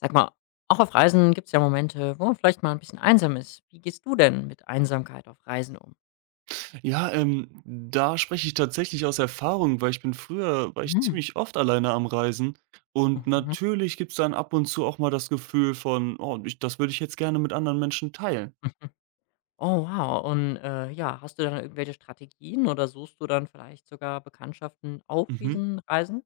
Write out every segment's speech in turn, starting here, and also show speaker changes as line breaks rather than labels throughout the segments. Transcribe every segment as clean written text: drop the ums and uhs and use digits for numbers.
Sag mal, auch auf Reisen gibt es ja Momente, wo man vielleicht mal ein bisschen einsam ist. Wie gehst du denn mit Einsamkeit auf Reisen um?
Ja, da spreche ich tatsächlich aus Erfahrung, weil ich bin früher war ich
Hm.
ziemlich oft alleine am Reisen und
Mhm.
natürlich gibt's dann ab und zu auch mal das Gefühl von: „Oh, ich das würde ich jetzt gerne mit anderen Menschen teilen.“
Mhm. Oh, wow. Und ja, hast du dann irgendwelche Strategien oder suchst du dann vielleicht sogar Bekanntschaften auf
Mhm.
diesen Reisen?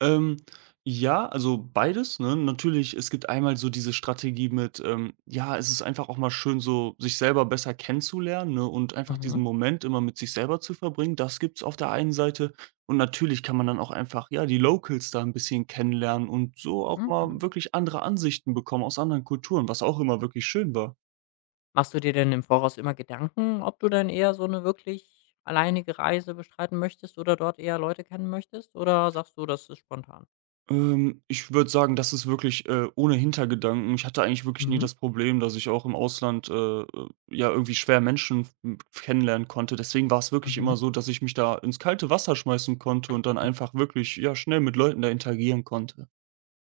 Ähm, ja, also beides, ne? Natürlich, es gibt einmal so diese Strategie mit, ja, es ist einfach auch mal schön, so sich selber besser kennenzulernen, ne? Und einfach
Mhm.
diesen Moment immer mit sich selber zu verbringen. Das gibt's auf der einen Seite. Und natürlich kann man dann auch einfach, ja, die Locals da ein bisschen kennenlernen und so auch
Mhm.
mal wirklich andere Ansichten bekommen aus anderen Kulturen, was auch immer wirklich schön war.
Machst du dir denn im Voraus immer Gedanken, ob du dann eher so eine wirklich alleinige Reise bestreiten möchtest oder dort eher Leute kennen möchtest? Oder sagst du, das ist spontan?
Ich würde sagen, das ist wirklich, ohne Hintergedanken. Ich hatte eigentlich wirklich nie
Mhm.
das Problem, dass ich auch im Ausland, äh, ja, irgendwie schwer Menschen m kennenlernen konnte. Deswegen war es wirklich
Mhm.
immer so, dass ich mich da ins kalte Wasser schmeißen konnte und dann einfach wirklich, ja, schnell mit Leuten da interagieren konnte.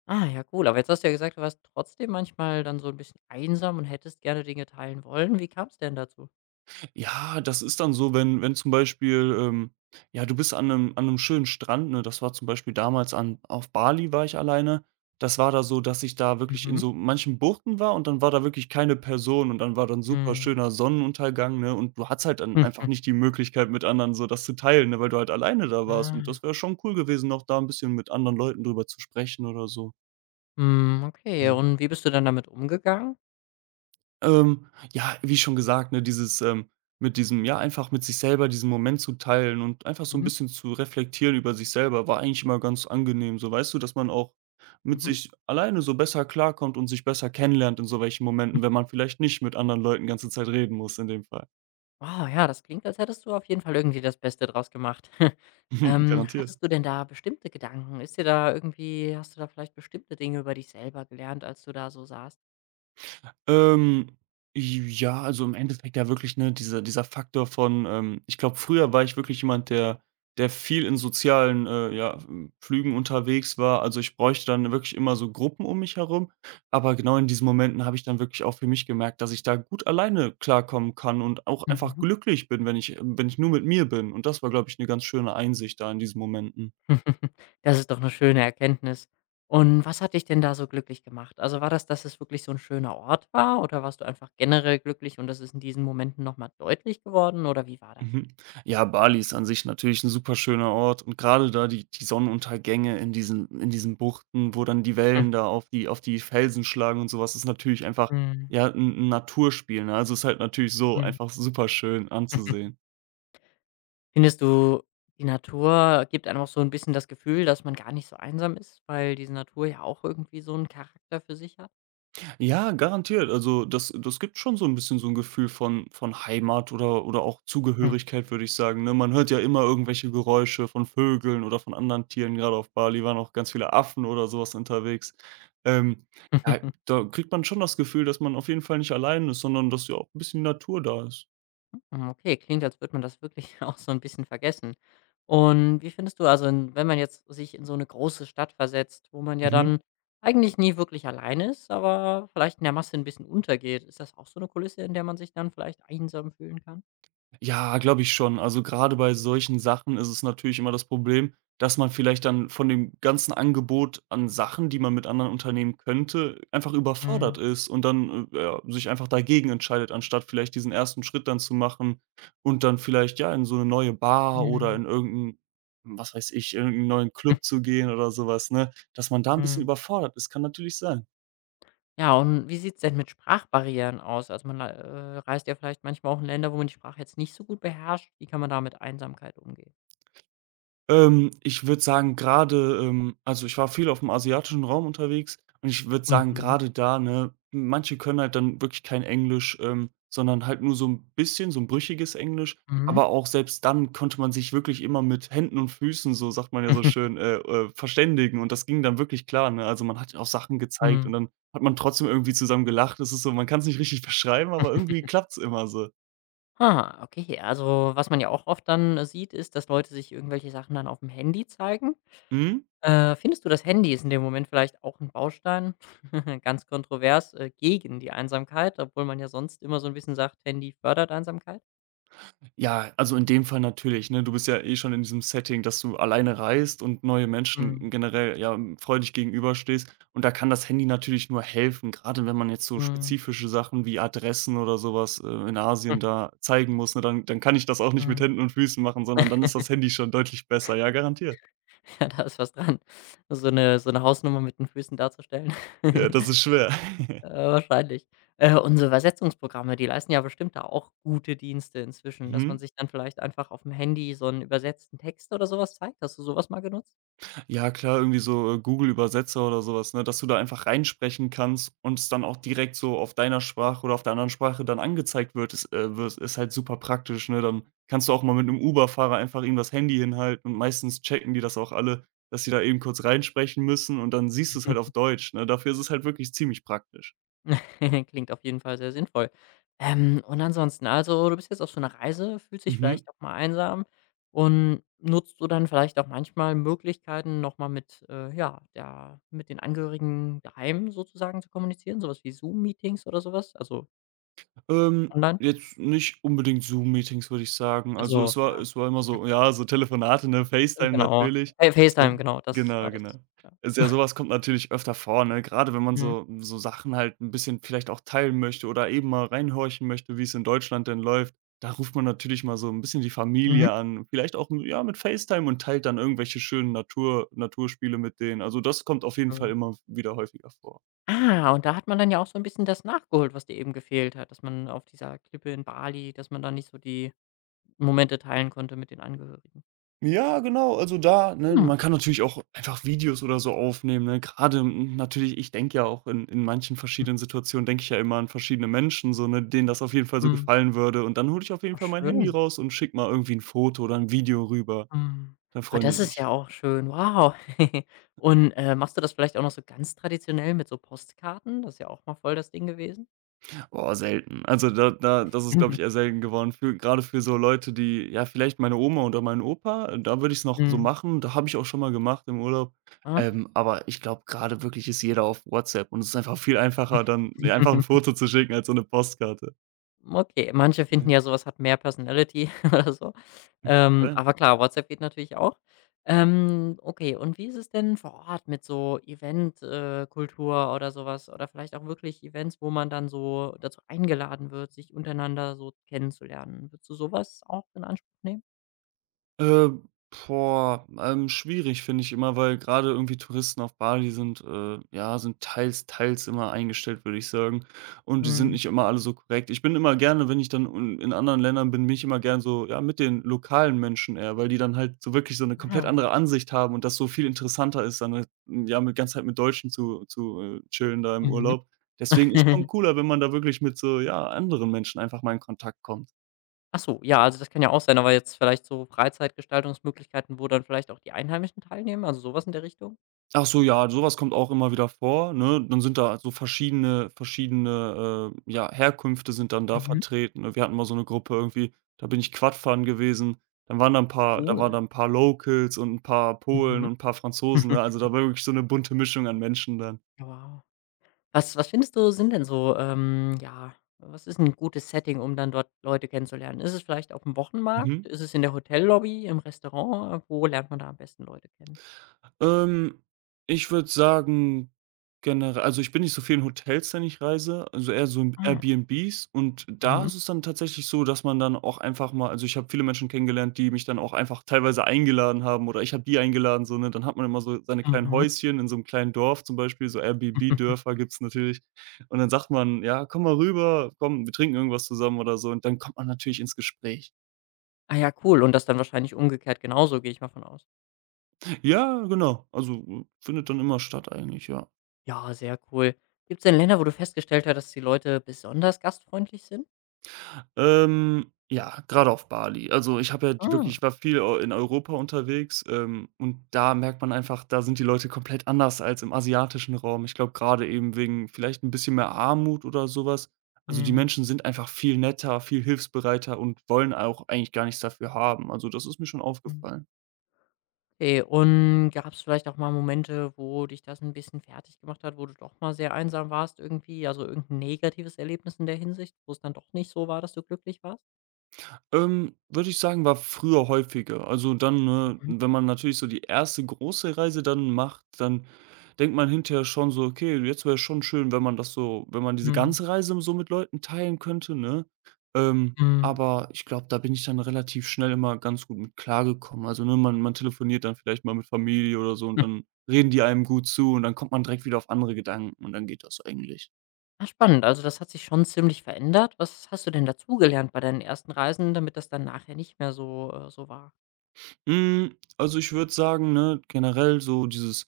Ah, ja, cool. Aber jetzt hast du ja gesagt, du warst trotzdem manchmal dann so ein bisschen einsam und hättest gerne Dinge teilen wollen. Wie kam's denn dazu?
Ja, das ist dann so, wenn zum Beispiel, ja, du bist an einem schönen Strand, ne? Das war zum Beispiel damals an auf Bali war ich alleine. Das war da so, dass ich da wirklich in
Mhm.
so manchen Buchten war und dann war da wirklich keine Person und dann war dann super
Mhm.
schöner Sonnenuntergang, ne? Und du hattest halt dann
Hm.
einfach nicht die Möglichkeit, mit anderen so das zu teilen, ne, weil du halt alleine da warst. Und das
Ah.
wäre schon cool gewesen, noch da ein bisschen mit anderen Leuten drüber zu sprechen oder so.
Mhm, okay.
Ja.
Und wie bist du dann damit umgegangen?
Ähm, ja, wie schon gesagt, ne, dieses, mit diesem ja, einfach mit sich selber diesen Moment zu teilen und einfach so ein
Mhm,
bisschen zu reflektieren über sich selber, war eigentlich immer ganz angenehm, so, weißt du, dass man auch mit
mhm.
sich alleine so besser klarkommt und sich besser kennenlernt in so welchen Momenten, wenn man vielleicht nicht mit anderen Leuten ganze Zeit reden muss in dem Fall.
Wow, ja, das klingt, als hättest du auf jeden Fall irgendwie das Beste draus gemacht.
Garantiert.
Hattest du denn da bestimmte Gedanken? Ist dir da irgendwie hast du da vielleicht bestimmte Dinge über dich selber gelernt, als du da so saßt?
Ähm, ja, also im Endeffekt ja wirklich, ne, dieser Faktor von, ich glaube, früher war ich wirklich jemand, der viel in sozialen, ja, Flügen unterwegs war. Also, ich bräuchte dann wirklich immer so Gruppen um mich herum. Aber genau in diesen Momenten habe ich dann wirklich auch für mich gemerkt, dass ich da gut alleine klarkommen kann und auch einfach
Mhm.
glücklich bin, wenn ich wenn ich nur mit mir bin. Und das war, glaube ich, eine ganz schöne Einsicht da in diesen Momenten.
Das ist doch eine schöne Erkenntnis. Und was hat dich denn da so glücklich gemacht? Also, war das, dass es wirklich so ein schöner Ort war, oder warst du einfach generell glücklich und das ist in diesen Momenten noch mal deutlich geworden, oder wie war das?
Mhm. Ja, Bali ist an sich natürlich ein super schöner Ort und gerade da die Sonnenuntergänge in diesen Buchten, wo dann die Wellen da auf die Felsen schlagen und sowas, ist natürlich einfach,
Mhm,
ja, ein 'n Naturspiel, ne? Also, ist halt natürlich so
mhm.
einfach super schön anzusehen.
Findest du, die Natur gibt einem auch so ein bisschen das Gefühl, dass man gar nicht so einsam ist, weil diese Natur ja auch irgendwie so einen Charakter für sich hat?
Ja, garantiert. Also, das gibt schon so ein bisschen so ein Gefühl von Heimat oder auch
Hm.
Zugehörigkeit, würde ich sagen, ne? Man hört ja immer irgendwelche Geräusche von Vögeln oder von anderen Tieren. Gerade auf Bali waren auch ganz viele Affen oder sowas unterwegs. Ähm, ja, da kriegt man schon das Gefühl, dass man auf jeden Fall nicht allein ist, sondern dass ja auch ein bisschen Natur da ist.
Hm, okay, klingt, als würde man das wirklich auch so ein bisschen vergessen. Und wie findest du, also, in wenn man jetzt sich in so eine große Stadt versetzt, wo man ja
Mhm.
dann eigentlich nie wirklich alleine ist, aber vielleicht in der Masse ein bisschen untergeht, ist das auch so eine Kulisse, in der man sich dann vielleicht einsam fühlen kann?
Ja, glaube ich schon. Also, gerade bei solchen Sachen ist es natürlich immer das Problem, dass man vielleicht dann von dem ganzen Angebot an Sachen, die man mit anderen unternehmen könnte, einfach
Mhm,
überfordert ist und dann, ja, sich einfach dagegen entscheidet, anstatt vielleicht diesen ersten Schritt dann zu machen und dann vielleicht, ja, in so eine neue Bar oder
mhm,
in irgendeinen, was weiß ich, irgendeinen neuen
mhm.
Club zu gehen oder sowas, ne? Dass man da ein bisschen überfordert ist, kann natürlich sein.
Ja, und wie sieht's denn mit Sprachbarrieren aus? Also, man, reist ja vielleicht manchmal auch in Länder, wo man die Sprache jetzt nicht so gut beherrscht. Wie kann man da mit Einsamkeit umgehen?
Ich würde sagen, gerade also, ich war viel auf dem asiatischen Raum unterwegs und ich würde sagen,
Mhm,
gerade da, ne, manche können halt dann wirklich kein Englisch, sondern halt nur so ein bisschen, so ein brüchiges Englisch.
mhm,
Aber auch selbst dann konnte man sich wirklich immer mit Händen und Füßen, so sagt man ja so
mhm,
schön, verständigen und das ging dann wirklich klar, ne? Also, man hat ja auch Sachen gezeigt
mhm.
und dann hat man trotzdem irgendwie zusammen gelacht. Es ist so man kann es nicht richtig beschreiben, aber irgendwie klappt's immer so.
Ah, okay. Also, was man ja auch oft dann, sieht, ist, dass Leute sich irgendwelche Sachen dann auf dem Handy zeigen.
Mhm.
Findest du, das Handy ist in dem Moment vielleicht auch ein Baustein, ganz kontrovers, gegen die Einsamkeit, obwohl man ja sonst immer so ein bisschen sagt, Handy fördert Einsamkeit?
Ja, also in dem Fall natürlich, ne? Du bist ja eh schon in diesem Setting, dass du alleine reist und neue Menschen
Mhm.
generell, ja, hm, freudig gegenüberstehst. Und da kann das Handy natürlich nur helfen, gerade wenn man jetzt so
Mhm.
spezifische Sachen wie Adressen oder sowas in
Mhm.
Asien da zeigen muss, ne? Dann kann ich das auch nicht mit Händen und Füßen machen, sondern dann ist das Handy schon deutlich besser. Ja, garantiert.
Ja, da ist was dran, so eine Hausnummer mit den Füßen darzustellen.
Ja, das ist schwer.
Wahrscheinlich. Unsere Übersetzungsprogramme, die leisten ja bestimmt da auch gute Dienste inzwischen, dass man
Mhm.
sich dann vielleicht einfach aufm Handy so 'n übersetzten Text oder so was zeigt. Hast du so was mal genutzt?
Ja klar, irgendwie so, Google-Übersetzer oder sowas ne, dass du da einfach reinsprechen kannst und es dann auch direkt so auf deiner Sprache oder auf der anderen Sprache dann angezeigt wird, ist halt super praktisch, ne? Dann kannst du auch mal mit einem Uber-Fahrer einfach ihm das Handy hinhalten und meistens checken die das auch alle, dass sie da eben kurz reinsprechen müssen und dann siehst du es halt auf
Mhm.
Deutsch, ne? Dafür ist es halt wirklich ziemlich praktisch.
Klingt auf jeden Fall sehr sinnvoll. Und ansonsten, also, du bist jetzt auf so 'ner Reise, fühlst dich
Mhm.
vielleicht auch mal einsam und nutzt du dann vielleicht auch manchmal Möglichkeiten, noch mal mit, ja, der mit den Angehörigen daheim sozusagen zu kommunizieren, so was wie Zoom-Meetings oder so was, also online?
Jetzt nicht unbedingt Zoom-Meetings, würde ich sagen. Also,
Also,
es war
ja.
es war immer so ja, so Telefonate, ne, FaceTime
Genau.
natürlich.
FaceTime,
So
genau, das war
genau, genau.
das. Ja.
Ist ja sowas kommt natürlich öfter vor, ne? Gerade wenn man
Mhm.
so Sachen halt ein bisschen vielleicht auch teilen möchte oder eben mal reinhorchen möchte, wie es in Deutschland denn läuft. Da ruft man natürlich mal so ein bisschen die
Mhm.
Familie an, vielleicht auch, ja, mit FaceTime und teilt dann irgendwelche schönen Naturspiele mit denen. Also, das kommt auf jeden Fall
Schön.
immer wieder häufiger vor.
Ah, und da hat man dann ja auch so 'n bisschen das nachgeholt, was dir eben gefehlt hat, dass man auf dieser Klippe in Bali dass man da nicht so die Momente teilen konnte mit den Angehörigen.
Ja, genau, also da, ne
Hm,
man kann natürlich auch einfach Videos oder so aufnehmen, ne? Gerade hm, natürlich ich denke ja auch in manchen verschiedenen Situationen denke ich ja immer an verschiedene Menschen so, ne, denen das auf jeden Fall so
mhm.
gefallen würde und dann hole ich auf jeden
Ach
Fall mein Handy
schön.
raus und schicke mal irgendwie ein Foto oder ein Video rüber.
Mhm.
Dann
Ah,
freuen die
das ist
sich.
ja auch schön. Wow. Und, machst du das vielleicht auch noch so ganz traditionell mit so Postkarten? Das ist ja auch mal voll das Ding gewesen.
Boah, selten. Also, da das ist, glaube
Mhm.
ich, eher selten geworden für gerade für so Leute, die ja, vielleicht meine Oma oder meinen Opa, da würde ich es noch so
Mhm.
machen. Da habe ich auch schon mal gemacht im Urlaub.
Ah.
Aber ich glaube, gerade wirklich ist jeder auf WhatsApp und es ist einfach viel einfacher, dann ja, einfach ein Foto zu schicken als so eine Postkarte.
Okay, manche finden
Ja,
ja, sowas hat mehr Personality oder so.
klar.
Aber klar, WhatsApp geht natürlich auch. Okay, und wie ist es denn vor Ort mit so Eventkultur Kultur oder sowas oder vielleicht auch wirklich Events, wo man dann so dazu eingeladen wird, sich untereinander so kennenzulernen? Würdest du sowas auch in Anspruch nehmen?
Äh, boah, schwierig finde ich immer, weil gerade irgendwie Touristen auf Bali sind, ja, sind teils, teils immer eingestellt, würde ich sagen. Und die sind
Mhm.
nicht immer alle so korrekt. Ich bin immer gerne, wenn ich dann un in anderen Ländern bin, bin ich immer gern so, ja, mit den lokalen Menschen eher, weil die dann halt so wirklich so eine komplett
Ah.
andere Ansicht haben und das so viel interessanter ist, dann halt, m, ja, mit ganze Zeit mit Deutschen zu chillen da im
Mhm.
Urlaub. Deswegen ist schon cooler, wenn man da wirklich mit so, ja, anderen Menschen einfach mal in Kontakt kommt.
Ach so, ja, also das kann ja auch sein, aber jetzt vielleicht so Freizeitgestaltungsmöglichkeiten, wo dann vielleicht auch die Einheimischen teilnehmen, also sowas in der Richtung?
Ach so, ja, sowas kommt auch immer wieder vor, ne? Dann sind da so verschiedene ja, Herkünfte sind dann da
Mhm.
vertreten, ne? Wir hatten mal so eine Gruppe irgendwie, da bin ich Quadfahren gewesen. Dann waren da ein paar da waren
Cool.
da ein paar Locals und ein paar Polen
Mhm.
und ein paar Franzosen, ne? Also, da war wirklich so eine bunte Mischung an Menschen dann.
Wow. Was was findest du, sind denn so, ähm, ja, was ist ein gutes Setting, um dann dort Leute kennenzulernen? Ist es vielleicht auf dem Wochenmarkt?
Mhm.
Ist es in der Hotellobby, im Restaurant? Wo lernt man da am besten Leute kennen?
Ähm, Ich würde sagen, generell, also, ich bin nicht so viel in Hotels, wenn ich reise, also eher so in
Ah,
Airbnbs und da
mhm,
ist es dann tatsächlich so, dass man dann auch einfach mal also, ich habe viele Menschen kennengelernt, die mich dann auch einfach teilweise eingeladen haben oder ich habe die eingeladen, so, ne? Dann hat man immer so seine kleinen
mhm.
Häuschen in so einem kleinen Dorf zum Beispiel, so Airbnb-Dörfer gibt's natürlich und dann sagt man: „Ja, komm mal rüber, komm, wir trinken irgendwas zusammen“ oder so und dann kommt man natürlich ins Gespräch.
Ah, ja, cool. Und das dann wahrscheinlich umgekehrt genauso, gehe ich mal von aus.
Ja, genau, also, findet dann immer statt eigentlich, ja.
Ja, sehr cool. Gibt es denn Länder, wo du festgestellt hast, dass die Leute besonders gastfreundlich sind?
Ja, gerade auf Bali. Also, ich habe ja
Ah,
wirklich ich war viel eu in Europa unterwegs, und da merkt man einfach, da sind die Leute komplett anders als im asiatischen Raum. Ich glaube, gerade eben wegen vielleicht ein bisschen mehr Armut oder sowas. Also, die
mhm,
Menschen sind einfach viel netter, viel hilfsbereiter und wollen auch eigentlich gar nichts dafür haben. Also, das ist mir schon
mhm.
aufgefallen.
Okay, und gab es vielleicht auch mal Momente, wo dich das ein bisschen fertig gemacht hat, wo du doch mal sehr einsam warst irgendwie? Also, irgendein negatives Erlebnis in der Hinsicht, wo es dann doch nicht so war, dass du glücklich warst?
Würde ich sagen, war früher häufiger. Also dann, ne,
Mhm.
wenn man natürlich so die erste große Reise dann macht, dann denkt man hinterher schon so: „Okay, jetzt wäre es schon schön, wenn man das so wenn man diese
Mhm.
ganze Reise so mit Leuten teilen könnte", ne? Ähm,
Mhm.
aber ich glaube, da bin ich dann relativ schnell immer ganz gut mit klargekommen. Also, ne, man telefoniert dann vielleicht mal mit Familie oder so und
Hm.
dann reden die einem gut zu und dann kommt man direkt wieder auf andere Gedanken und dann geht das eigentlich.
Ah, spannend. Also, das hat sich schon ziemlich verändert. Was hast du denn dazugelernt bei deinen ersten Reisen, damit das dann nachher nicht mehr so, so war?
Hm, also, ich würde sagen, ne, generell so dieses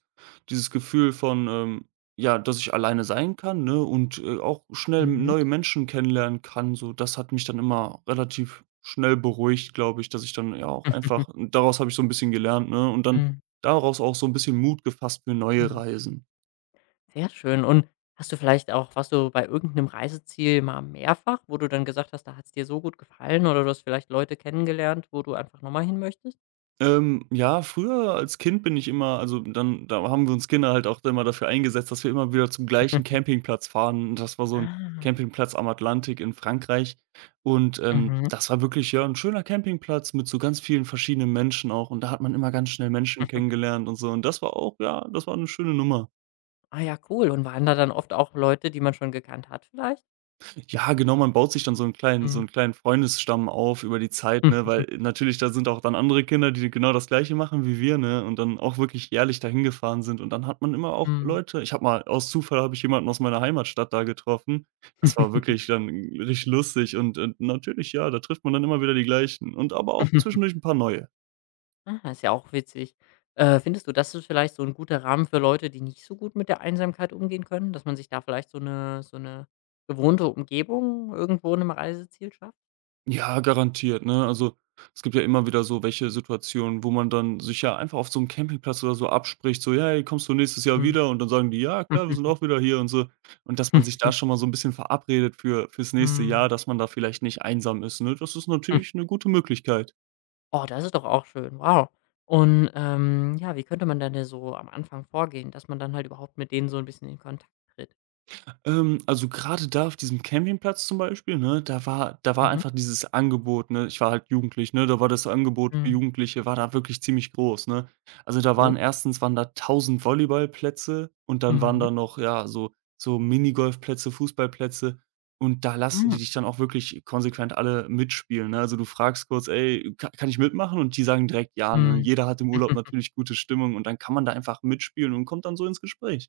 dieses Gefühl von, ja, dass ich alleine sein kann, ne, und, auch schnell
Mhm.
neue Menschen kennenlernen kann, so, das hat mich dann immer relativ schnell beruhigt, glaube ich, dass ich dann ja auch
Mhm.
einfach daraus habe ich so ein bisschen gelernt, ne, und dann
Mhm.
daraus auch so ein bisschen Mut gefasst für neue
Mhm.
Reisen.
Sehr schön. Und hast du vielleicht auch warst du bei irgendeinem Reiseziel mal mehrfach, wo du dann gesagt hast, da hat es dir so gut gefallen, oder du hast vielleicht Leute kennengelernt, wo du einfach nochmal mal hin möchtest?
Ja, früher als Kind bin ich immer also dann da haben wir uns Kinder halt auch immer dafür eingesetzt, dass wir immer wieder zum gleichen Campingplatz fahren. Und das war so ein
Ah.
Campingplatz am Atlantik in Frankreich und,
Mhm.
das war wirklich, ja, ein schöner Campingplatz mit so ganz vielen verschiedenen Menschen auch und da hat man immer ganz schnell Menschen kennengelernt und so und das war auch ja, das war eine schöne Nummer.
Ah, ja, cool. Und waren da dann oft auch Leute, die man schon gekannt hat vielleicht?
Ja, genau, man baut sich dann so 'n
Mhm.
kleinen Freundesstamm auf über die Zeit, ne, weil natürlich da sind auch dann andere Kinder, die genau das Gleiche machen wie wir, ne, und dann auch wirklich jährlich dahin gefahren sind und dann hat man immer auch
Mhm.
Leute ich habe mal aus Zufall habe ich jemanden aus meiner Heimatstadt da getroffen. Das war wirklich dann richtig lustig und natürlich, ja, da trifft man dann immer wieder die Gleichen und aber auch zwischendurch 'n paar neue.
Ah, ist ja auch witzig. Findest du, das ist vielleicht so ein guter Rahmen für Leute, die nicht so gut mit der Einsamkeit umgehen können, dass man sich da vielleicht so eine gewohnte Umgebung irgendwo 'nem Reiseziel schafft?
Ja, garantiert, ne? Also, es gibt ja immer wieder so welche Situationen, wo man dann sich ja einfach auf so einem Campingplatz oder so abspricht, so: „Hey, kommst du nächstes Jahr
Mhm.
wieder?" Und dann sagen die: „Ja, klar, wir sind auch wieder hier" und so. Und dass man
Mhm.
sich da schon mal so ein bisschen verabredet fürs nächste
Hm.
Jahr, dass man da vielleicht nicht einsam ist, ne? Das ist
Hm.
natürlich eine gute Möglichkeit.
Oh, das ist doch auch schön. Wow. Und, ja, wie könnte man denn da so am Anfang vorgehen, dass man dann halt überhaupt mit denen so ein bisschen in Kontakt tritt?
Also gerade da auf diesem Campingplatz zum Beispiel, ne, da war
Mhm.
einfach dieses Angebot, ne? Ich war halt jugendlich, ne? Da war das Angebot für
Mhm.
Jugendliche war da wirklich ziemlich groß, ne? Also, da
Gut.
waren erstens waren da tausend Volleyballplätze und dann waren
Mhm.
da noch, ja, so so Minigolfplätze, Fußballplätze und da lassen
Mhm.
die dich dann auch wirklich konsequent alle mitspielen, ne? Also, du fragst kurz: „Ey, ka kann ich mitmachen?" Und die sagen direkt: „Ja", ne?
Mhm.
Jeder hat im Urlaub natürlich gute Stimmung und dann kann man da einfach mitspielen und kommt dann so ins Gespräch.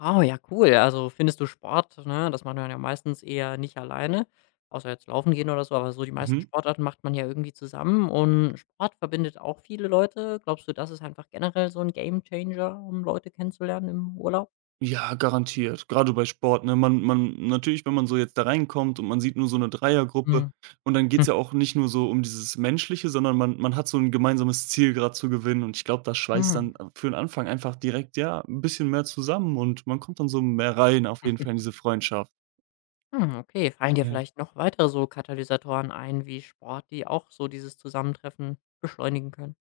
Wow, ja, cool. Also, findest du Sport, ne, das macht man ja meistens eher nicht alleine, außer jetzt laufen gehen oder so, aber so die meisten
Mhm.
Sportarten macht man ja irgendwie zusammen und Sport verbindet auch viele Leute. Glaubst du, das ist einfach generell so 'n Gamechanger, um Leute kennenzulernen im Urlaub?
Ja, garantiert. Gerade bei Sport, ne? Man natürlich, wenn man so jetzt da reinkommt und man sieht nur so eine Dreiergruppe
Mhm.
und dann geht's
Hm.
ja auch nicht nur so um dieses Menschliche, sondern man hat so ein gemeinsames Ziel gerade zu gewinnen und ich glaube, das schweißt
Mhm.
dann für den Anfang einfach direkt, ja, ein bisschen mehr zusammen und man kommt dann so mehr rein auf jeden Fall in diese Freundschaft.
Hm, okay. Fallen dir
Ja.
vielleicht noch weitere so Katalysatoren ein wie Sport, die auch so dieses Zusammentreffen beschleunigen können?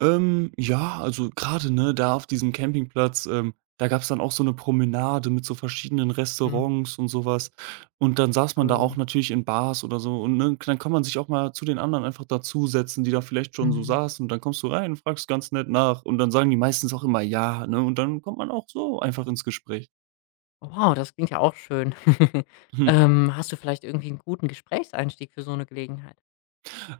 Ja, also gerade ne, da auf diesem Campingplatz, da gab's dann auch so 'ne Promenade mit so verschiedenen
Hm.
Restaurants und sowas. Und dann saß man da
Schön.
auch natürlich in Bars oder so und, ne, dann kann man sich auch mal zu den anderen einfach dazusetzen, die da vielleicht schon so
Mhm.
saßen und dann kommst du rein und fragst ganz nett nach und dann sagen die meistens auch immer: „Ja", ne, und dann kommt man auch so einfach ins Gespräch.
Wow, das klingt ja auch schön.
Hm.
Hast du vielleicht irgendwie einen guten Gesprächseinstieg für so eine Gelegenheit?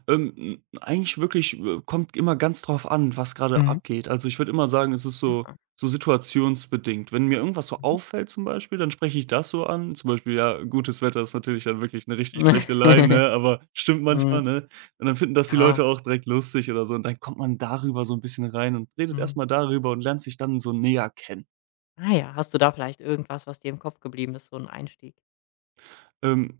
Ähm, eigentlich wirklich, kommt immer ganz drauf an, was gerade
Mhm.
abgeht. Also, ich würde immer sagen, es ist so
Aha.
so situationsbedingt. Wenn mir irgendwas so
Mhm.
auffällt zum Beispiel, dann spreche ich das so an. Zum Beispiel, ja, gutes Wetter ist natürlich dann wirklich eine richtig schlechte Line, ne, aber stimmt
Mhm.
manchmal, ne? Und dann finden das die
Ja.
Leute auch direkt lustig oder so und dann kommt man darüber so ein bisschen rein und redet erst
Mhm.
mal darüber und lernt sich dann so näher kennen.
Ah, ja, hast du da vielleicht irgendwas, was dir im Kopf geblieben ist, so ein Einstieg?
Ähm,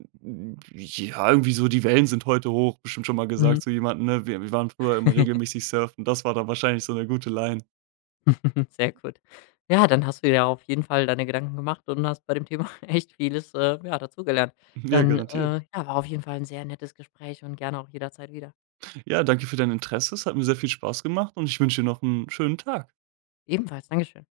ja, irgendwie so, die Wellen sind heute hoch, bestimmt schon mal
Mhm.
gesagt zu jemandem, ne? Wir waren früher immer regelmäßig surfen. Das war dann wahrscheinlich so eine gute Line.
Sehr gut. Ja, dann hast du dir ja auf jeden Fall deine Gedanken gemacht und hast bei dem Thema echt vieles, ja, dazugelernt.
Ja,
Dann,
garantiert.
ja, war auf jeden Fall ein sehr nettes Gespräch und gerne auch jederzeit wieder.
Ja, danke für dein Interesse. Es hat mir sehr viel Spaß gemacht und ich wünsche dir noch einen schönen Tag.
Ebenfalls, Dankeschön.